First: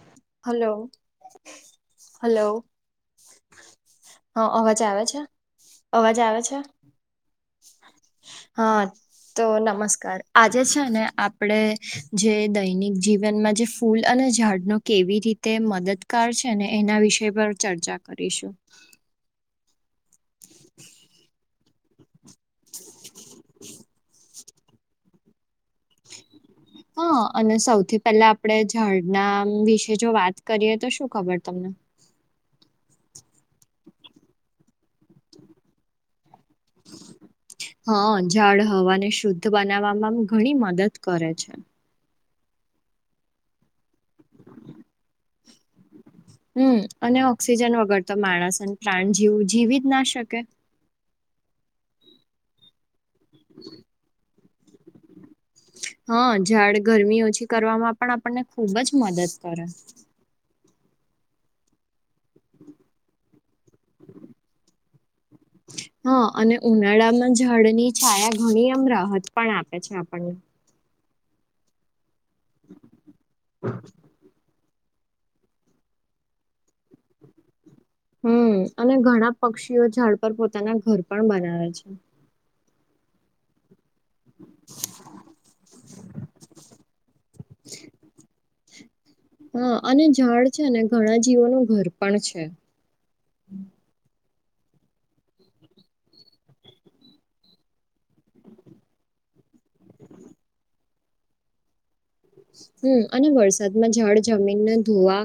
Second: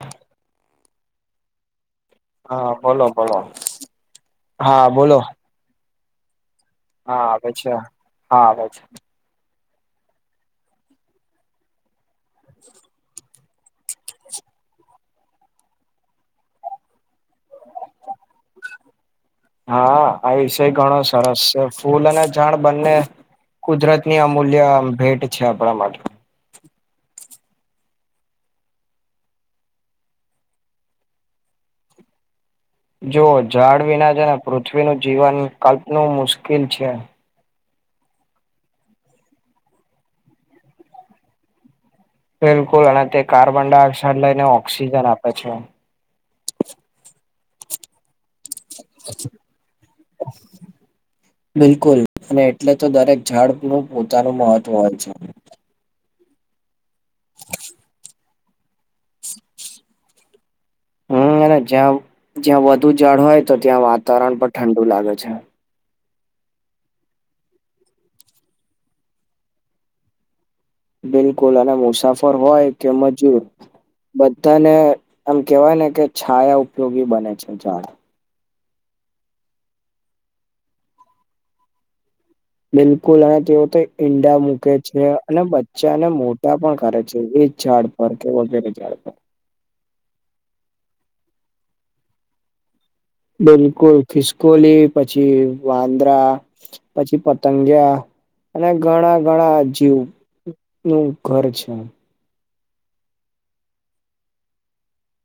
હા [inaudible] hello. Hello, હા બોલો બોલો હા અવાજ આવે છે અવાજ આવે છે. હા આવે છે હા આવે છે. તો નમસ્કાર આજે છે ને આપડે, જે દૈનિક જીવનમાં જે ફૂલ અને ઝાડનો કેવી રીતે મદદગાર છે ને એના વિષ પર ચર્ચા કરીશું. હા આ વિષય ઘણો સરસ છે ફૂલ અને અ જાણ બંને કુદરતની અમૂલ્ય ભેટ છે આપણા માટે. હા. અને સૌથી પહેલા આપડે ઝાળના વિશે જો વાત કરીએ તો શું ખબર તમને? જોઓ ઝાડ વિના જ પૃથ્વીનું જીવન કલ્પનું મુશ્કેલ ઉકેલ છે. હા ઝાડ હવાને શુદ્ધ બનાવવામાં ઘણી મદદ કરે છે. બિલકુલ અને તે કાર્બન ડાયોક્સાઇડ લઈને ઓક્સિજન આપે છે. હમ અને ઓક્સિજન વગર તો માણસ અને પ્રાણજીવ જીવી જ ના શકે. બિલકુલ અને એટલે તો દરેક ઝાડ નું પોતાનું મહત્વ હોય છે. હા ઝાડ ગરમી ઓછી કરવામાં પણ આપણને ખુબ જ મદદ કરે. હમ જ્યાં જ્યાં વધુ ઝાડ હોય તો ત્યાં વાતાવરણ પણ ઠંડુ લાગે છે. હા અને ઉનાળામાં જળની છાયા ઘણી એમ રાહત પણ આપે છે આપણને. બિલકુલ અને મુસાફર હોય કે મજૂર તને એમ કેવાય ને કે છાયા ઉપયોગી બને છે ઝાડ. હમ અને ઘણા પક્ષીઓ ઝાડ પર પોતાના ઘર પણ બનાવે છે. બિલકુલ અને તેઓ તો ઈંડા મૂકે છે અને બચ્ચાને મોટા પણ કરે છે એ ઝાડ [unintelligible] હા અને ઝાડ છે ને ઘણા જીવોનું ઘર પણ છે. બિલકુલ ખિસ્કોલી પછી વાંદરા. પછી પતંગિયા અને ઘણા ઘણા જી નું ઘર છે. હમ અને વરસાદમાં ઝાડ જમીનને ધોવા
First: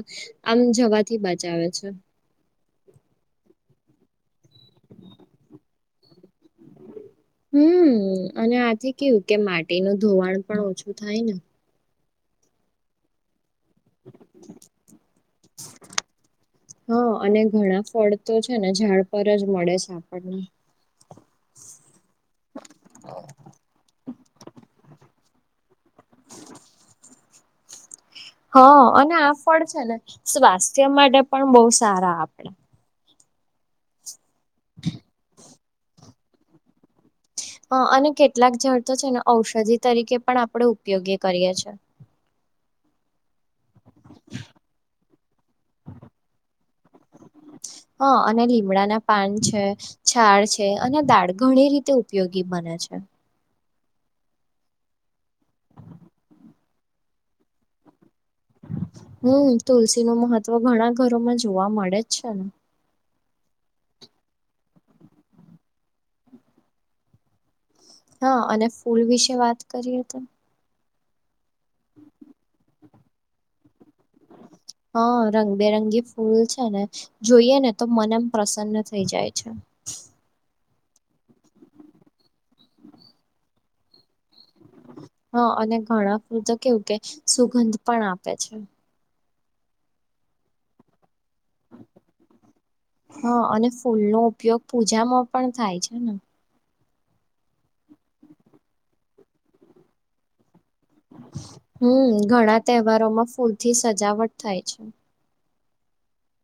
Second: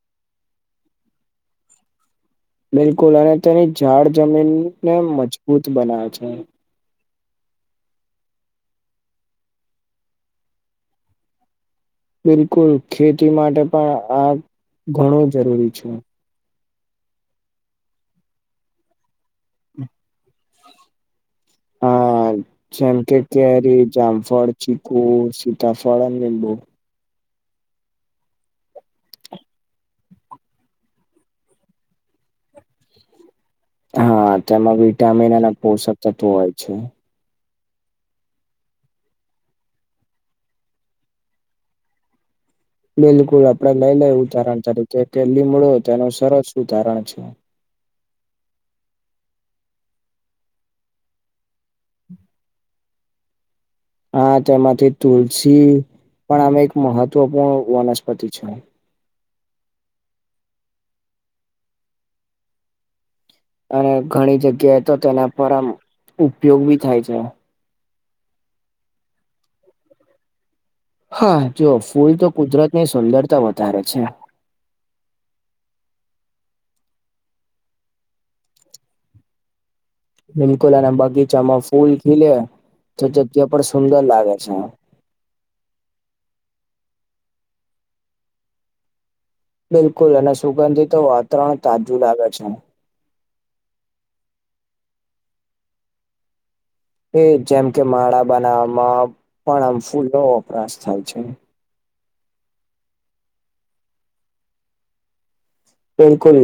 આમ જવાથી બચાવે છે. બિલકુલ અને તેની ઝાડ જમીનને મજબૂત બનાવે છે. હમ્મ અને આથી કેવું કે માટીનું ધોવાણ પણ ઓછું થાય ને. બિલકુલ ખેતી માટે પણ આ ઘણું જરૂરી છે. હા અને ઘણા ફળ તો છે ને ઝાડ પર જ મળે છે આપણને. હા જેમ કે કેરી જામફળ ચીકુ સીતાફળ અને લીંબુ. હ અને આ ફળ છે ને સ્વાસ્થ્ય માટે પણ બહુ સારા આપડા. હા તેમાં વિટામિન અને પોષક તત્વ હોય છે. અ અને કેટલાક ઝાડ તો છે ને ઔષધિ તરીકે પણ આપણે ઉપયોગી કરીએ છે. બિલકુલ આપડે લઈ લે એ ઉદાારણ તરીકે કે લીમડો તેનું સરસ ઉદાહરણ છે. હા અને લીમડા ના પાન છે. છાળ છે અને દાળ ઘણી રીતે ઉપયોગી બને છે. હા તેમાંથી તુલસી, પણ હવે એક મહત્વપૂર્ણ વનસ્પતિ છે. હમ્મ તુલસી નું મહત્વ ઘણા ઘરોમાં જોવા મળે જ છે ને. અને ઘણી જગ્યાએ તો તેના પર આમ ઉપયોગ બી થાય છે. હા અને ફૂલ વિશે વાત કરીએ તો. હા જુઓ ફૂલ તો કુદરત ની સુંદરતા વધારે છે. હા રંગબેરંગી ફૂલ છે ને જોઈએ ને તો મન આમ પ્રસન્ન થઈ જાય છે. બિલકુલ અને બગીચામાં ફૂલ ખીલે, તે જગ્યા પણ સુંદર લાગે છે. હા અને ઘણા ફૂલ તો કેવું કે, સુગંધ પણ આપે છે. બિલકુલ, અને સુગંધિત તો વાતાવરણ તાજું લાગે છે. હા, અને ફૂલનો ઉપયોગ પૂજામાં પણ થાય છે ને. એ જેમ કે માળા બનાવવામાં, પણ આમ ફૂલો વપરાશ થાય છે. હમ્મ, ઘણા તહેવારોમાં ફૂલથી સજાવટ થાય છે. બિલકુલ,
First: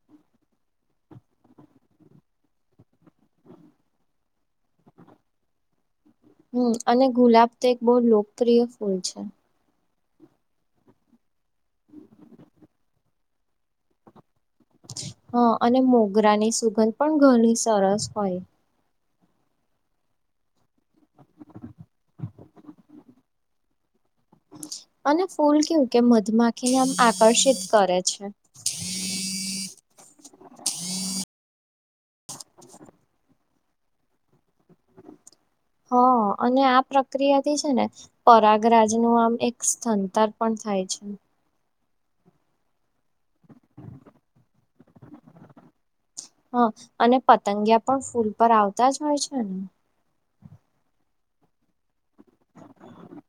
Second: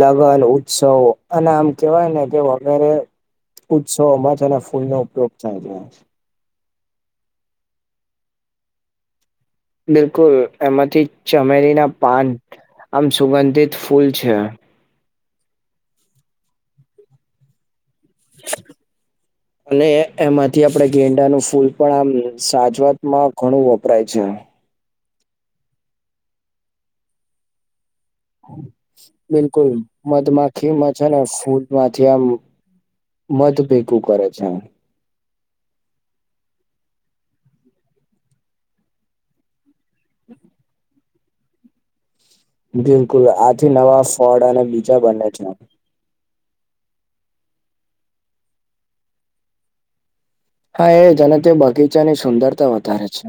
લગ્ન, ઉત્સવ અને આમ કેવાય ને કે, વગેરે ઉત્સવમાં તેના ફૂલ નો ઉપયોગ થાય છે. હમ્મ, અને ગુલાબ તો એક બહુ લોકપ્રિય ફૂલ છે. બિલકુલ, એમાંથી ચમેલી ના પાન આમ સુગંધિત ફૂલ છે. હ, અને મોગરાની સુગંધ પણ ઘણી સરસ હોય. અને એમાંથી આપણે ગેંડા નું ફૂલ પણ આમ સાજાવતમાં ઘણું વપરાય છે. અને ફૂલ કેવું કે, મધમાખીને આમ આકર્ષિત કરે છે. બિલકુલ મધમાખીમાં છે ને, ફૂલ માંથી આમ મધ ભેગું કરે છે. હ, અને આ પ્રક્રિયાથી છે ને, પરાગરાજ નું આમ એક સ્થળાતર પણ થાય છે. બિલકુલ, આથી નવા ફળ અને બીજા બને છે. હા, અને પતંગિયા પણ ફૂલ પર આવતા જ હોય છે ને. હા, એ જાને તે બગીચાની સુંદરતા વધારે છે.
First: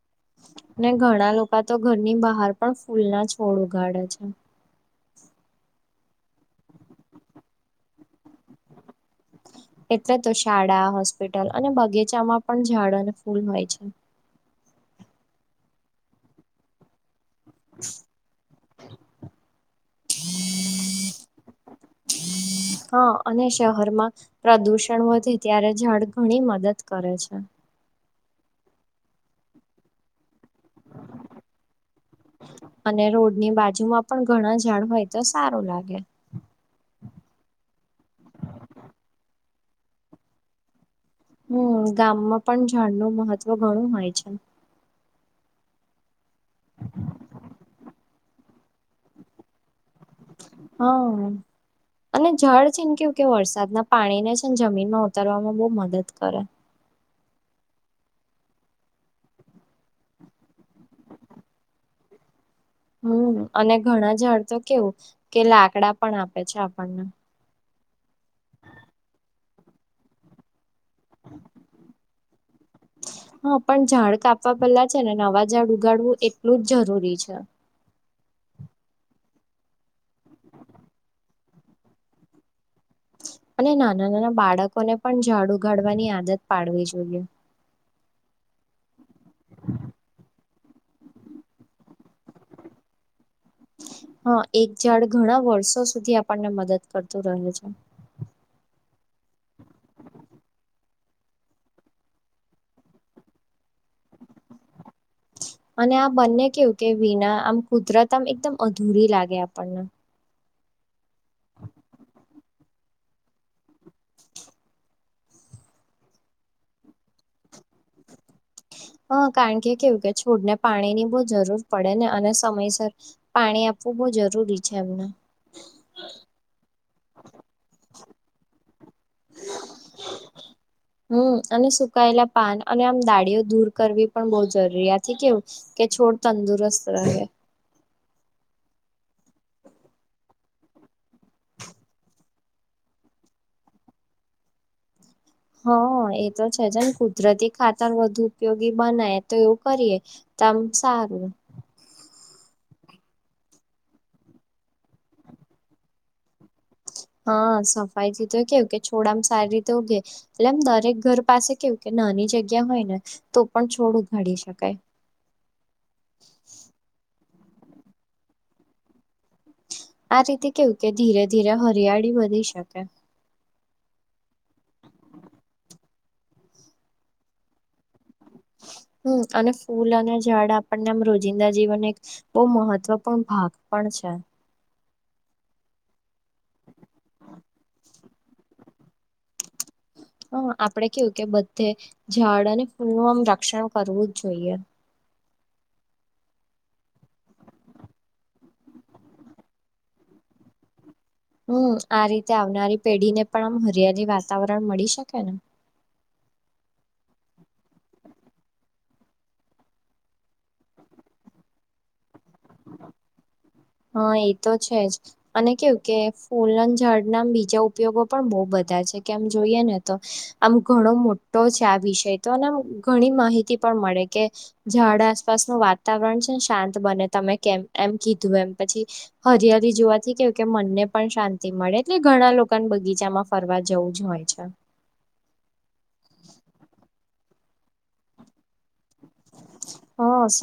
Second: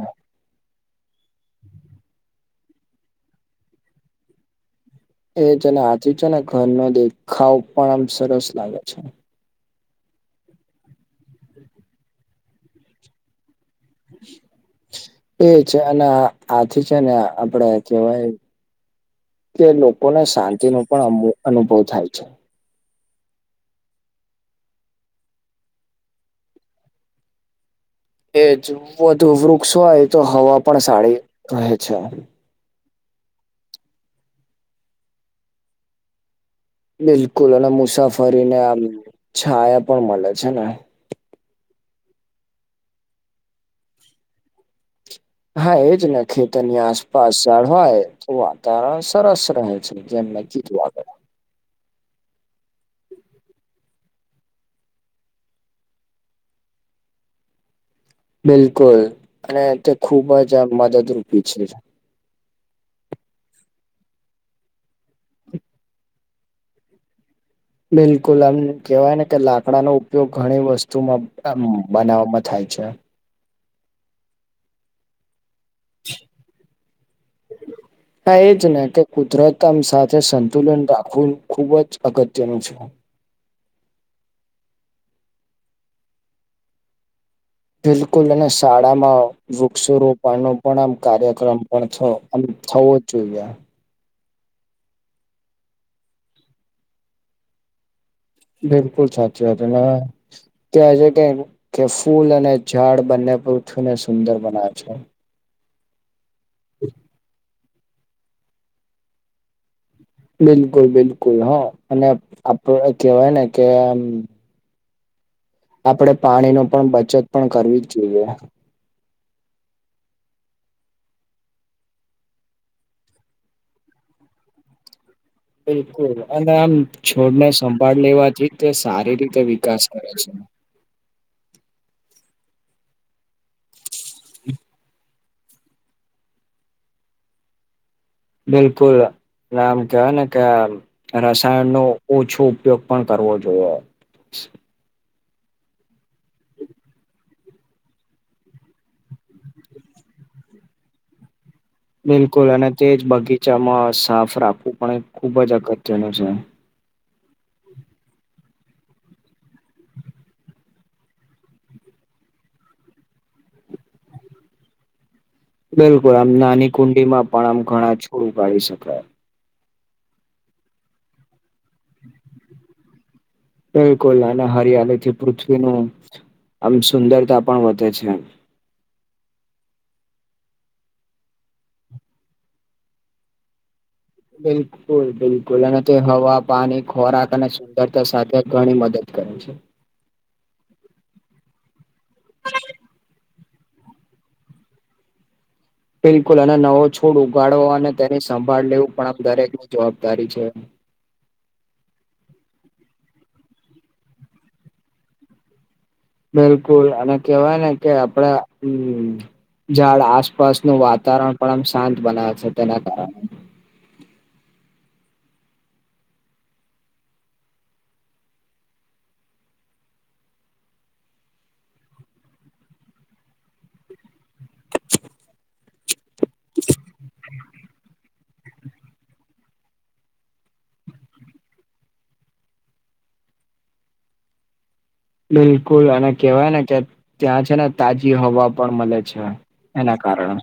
ને ઘણા લોકો તો ઘરની બહાર પણ ફૂલ ના છોડ ઉગાડે છે. એ જેને આચ છે ને, ઘરનો દેખાવ પણ આમ સરસ લાગે છે. એટલે તો શાળા હોસ્પિટલ અને બગીચામાં પણ ઝાડ અને ફૂલ હોય છે. એ છે, અને આથી છે ને, આપડે કેવાય. કે લોકોને શાંતિ ને પણ અનુભવ થાય છે. હા અને શહેરમાં પ્રદુષણ વધે, ત્યારે જડ ઘણી મદદ કરે છે. એજ વધુ વૃક્ષ હોય તો, હવા પણ સારી રહે છે. અને રોડ ની બાજુ માં પણ ઘણા ઝાડ હોય તો, સારું લાગે. બિલકુલ, અને મુસાફરી ને આમ છાયા પણ મળે છે ને. હમ, ગામમાં પણ ઝાડ નું મહત્વ ઘણું હોય છે. હા, એજ ને, ખેતરની આસપાસ જળવાય તો વાતાવરણ સરસ રહે. જેમ. મેં કીધું આગળ હા. અને જળ છે ને, કેવું કે વરસાદના પાણીને છે ને, જમીનમાં ઉતરવામાં બહુ મદદ કરે. બિલકુલ, અને તે ખૂબ જ આ મદદરૂપી છે. હમ, અને ઘણા જઝડ તો કેવું કે લાકડા પણ આપે છે, આપણને બિલકુલ આમ કહેવાય ને કે, લાકડાનો ઉપયોગ ઘણી વસ્તુમાં બનાવવામાં થાય છે. હા, પણ ઝાડ કાપવા પેલા છે ને, નવા ઝાડ ઉગાડવું એટલું જ જરૂરી છે. હા, એજ ને કે, કુદરતમ સાથે સંતુલન રાખવું ખુબ જ અગત્યનું છે. અને નાના-નાના બાળકોને, પણ ઝાડ ઉઘાડવાની આદત પાડવી જોઈએ. બિલકુલ, અને શાળામાં વૃક્ષો રોપવાનો પણ આમ કાર્યક્રમ પણ થયો. આમ થવો જ જોઈએ. હા, એક જાડ ઘણા વર્ષો સુધી આપણને મદદ કરતું રહે છે. બિલકુલ, સાચી વાત. એના કેવા છે કે, કે ફૂલ અને ઝાડ બંને પૃથ્વીને સુંદર બનાવે છે. અને આ બંને કેવું કે, વિના આમ કુદરત આમ, એકદમ અધૂરી લાગે આપણને. બિલકુલ, બિલકુલ, હ, અને આપડ કહેવાય ને કે. આપડે પાણી નું પણ બચત પણ કરવી જ જોઈએ. હ, કારણ કે કેવું કે છોડને, પાણી ની બહુ જરૂર પડે ને, અને સમયસર પાણી આપવું બહુ જરૂરી છે એમને. બિલકુલ, અને આમ છોડને સંભાળ લેવાથી, તે સારી રીતે વિકાસ કરે છે. હમ, અને સુકાયેલા પાન અને આમ દાળીઓ દૂર કરવી, પણ બહુ જરૂરી આ કેવું. કે છોડ તંદુરસ્ત રહે. બિલકુલ નામ કવાને ક રસાયણ નો ઓછો ઉપયોગ પણ કરવો જોઈએ. હ એ તો છે જ ને કુદરતી ખાતર વધુ ઉપયોગી બનાય તો એવું કરીએ. તમ સારું. બિલકુલ અને તે જ બગીચામાં સાફ રાખવું પણ એ ખુબ જ અગત્યનું છે. હા સફાઈ થી તો કેવું કે છોડ સારી રીતે ઉઘે. એટલે એમ દરેક ઘર પાસે કેવું કે નાની જગ્યા હોય ને, તો પણ છોડ ઉ ઘાડી શકાય. બિલકુલ આમ નાની કુંડી માં પણ આમ ઘણા છોડું કાઢી શકાય. આ રીતે કેવું કે ધીરે ધીરે હરિયાળી વધનીી શકે. બિલકુલ અને હરિયાળી થી પૃથ્વીનું આમ સુંદરતા પણ વધે છે. હ અને ફૂલ અને ઝાડ આપણને આમ રોજિંદા જીવન નું એક બહુ મહત્વપૂર્ણ ભાગ પણ છે. બિલકુલ બિલકુલ અને તે હવા, પાણી, ખોરાક અને સુંદરતા સાથે ઘણી મદદ કરે છે. હ આપડે કેવું કે બધે, ઝાડ અને ફૂલ નું આમ રક્ષણ કરવું જ જોઈએ. બિલકુલ અને નવો છોડ ઉગાડો અને તેની સંભાળ લેવું પણ આમ દરેકની જવાબદારી છે. હમ આ રીતે આવનારી પેઢી ને પણ આમ હરિયાલી વાતાવરણ મળી શકે ને. બિલકુલ અને કેવાય ને કે આપડે હમ. ઝાડ આસપાસનું વાતાવરણ પણ આમ શાંત બનાવે છે તેના કારણે. હા એ તો છે જ. અને કેવું કે ફૂલન ઝાડ ના બીજા ઉપયોગો પણ બહુ બધા છે કેમ જોઈએ ને. આમ ઘણો મોટો છે આ વિષય તો અને આમ ઘણી માહિતી પણ મળે કે ઝાડ આસપાસનું વાતાવરણ છે ને શાંત બને તમે કેમ એમ કીધું એમ પછી હરિયાળી જોવાથી કેવું કે મનને પણ શાંતિ મળે એટલે ઘણા લોકોને બગીચામાં ફરવા જવું જ હોય છે. બિલકુલ અને કેહેવાય ને કે ત્યાં છે ને તાજી હવા પણ મળે છે, એના હા સ કારણે.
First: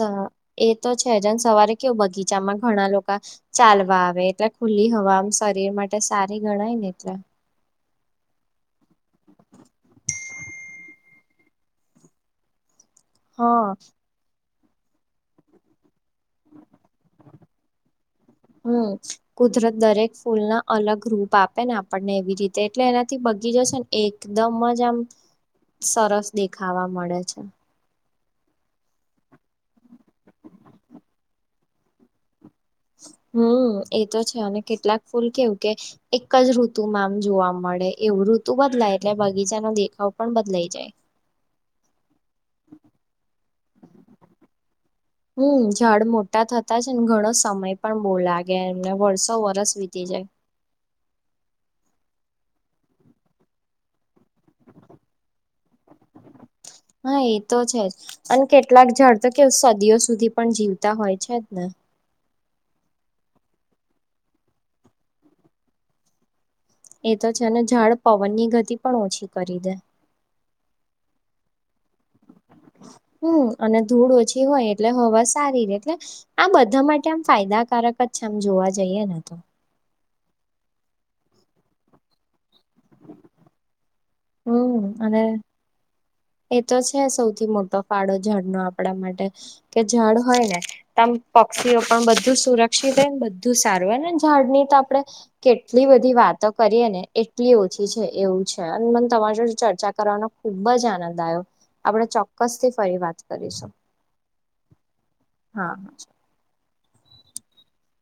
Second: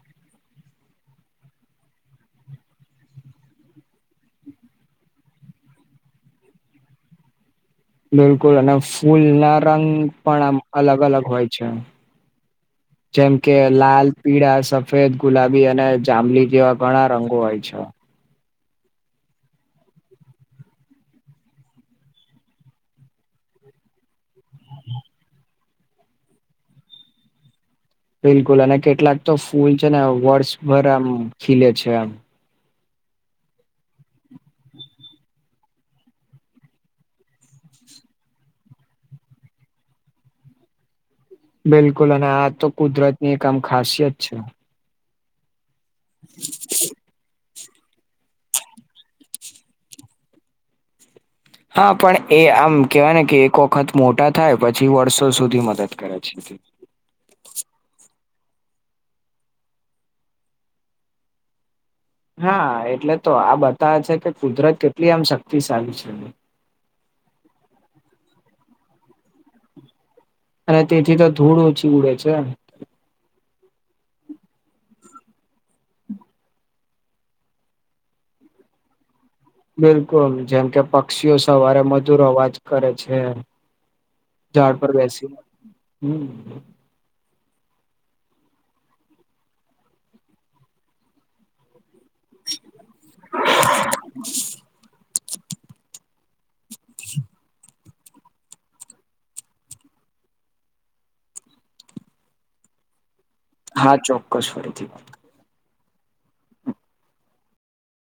એ તો છેજને સવારે કેવું બગીચામાં ઘણા લોકા ચાલવા આવે એટલે ખુલ્લી હવામ શરીર માટે સારી ગણાય ને એટલે. બિલકુલ અને ફૂલ ના રંગ પણ આમ અલગ અલગ હોય છે. જેમ કે હા લાલ પીળા, સફેદ, ગુલાબી, અને જાંમ્મલી જેવા ઘણા રંગો હોય છે. હમ. કુદરત દરેક ફૂલ ના અલગ રૂપ આપે ને આપણને એવી રીતે એટલે એનાથી બગી જશે ને એકદમ માં જ આમ સરસ દેખાવા મળે છે. બિલકુલ અને કેટલાક તો ફૂલ છે ને વર્ષભર આમ ખીલે છે આમ. હમ એતો છે અને કેટલાક ફૂલ કેવું કે એક જ ઋતુમાં આમ જોવા મળે એવું ઋતુ બદલાય એટલે બગીચાનો દેખાવ પણ બદલાઈ જાય. બિલકુલ અને આ તો કુદરત ની એક આમ ખાસિયત છે. હમ ઝાડ મોટા થતા છે ને ઘણો સમય પણ બો લાગ ગે ને એમ વર્ષો વરસ વીતી જાય. હા પણ એ આમ કેવાય ને કે એક વખત મોટા થાય પછી વર્ષો સુધી મદદ કરે છે. હા એ તો છે જ, અને કેટલાક ડ તો કે સદીઓ સુધી પણ જીવતા હોય છે જ ને, હા એટલે તો આ બતાવે છે કે કુદરત કેટલી આમ શક્તિશાળી છે. એ તો છે ને ઝાડ પવન ની ગતિ પણ ઓછી કરી દે. અને તેથી તો ધૂળ ઓછી ઉડે છે. હમ અને ધૂળ ઓછી હોય એટલે હવા સારી રે એટલે આ બધા માટે આમ ફાયદાકારક જ છે, આમ જોવા જઈએ ને તો. બિલકુલ જેમ કે પક્ષીઓ સવારે મધુર અવાજ કરે છે. હમ ઝાડ પર અને બેસી હમ. એ તો છે સૌથી મોટો ફાળો જળ નો આપણા માટે, કે જળ હોય ને. પક્ષીઓ પણ બધું સુરક્ષિત હો બધું સારું હો ને ઝાડની તો આપણે, કેટલી બધી વાતો કરીએ ને એટલી ઓ છી છે એવું છે અને મને તમારે ચર્ચા કરવાનો ખુબ જ આનંદ આયો આપણે ચોક્કસ થી ફરી વાત કરી શું. હા ચોક્કસ ફરીથી હા.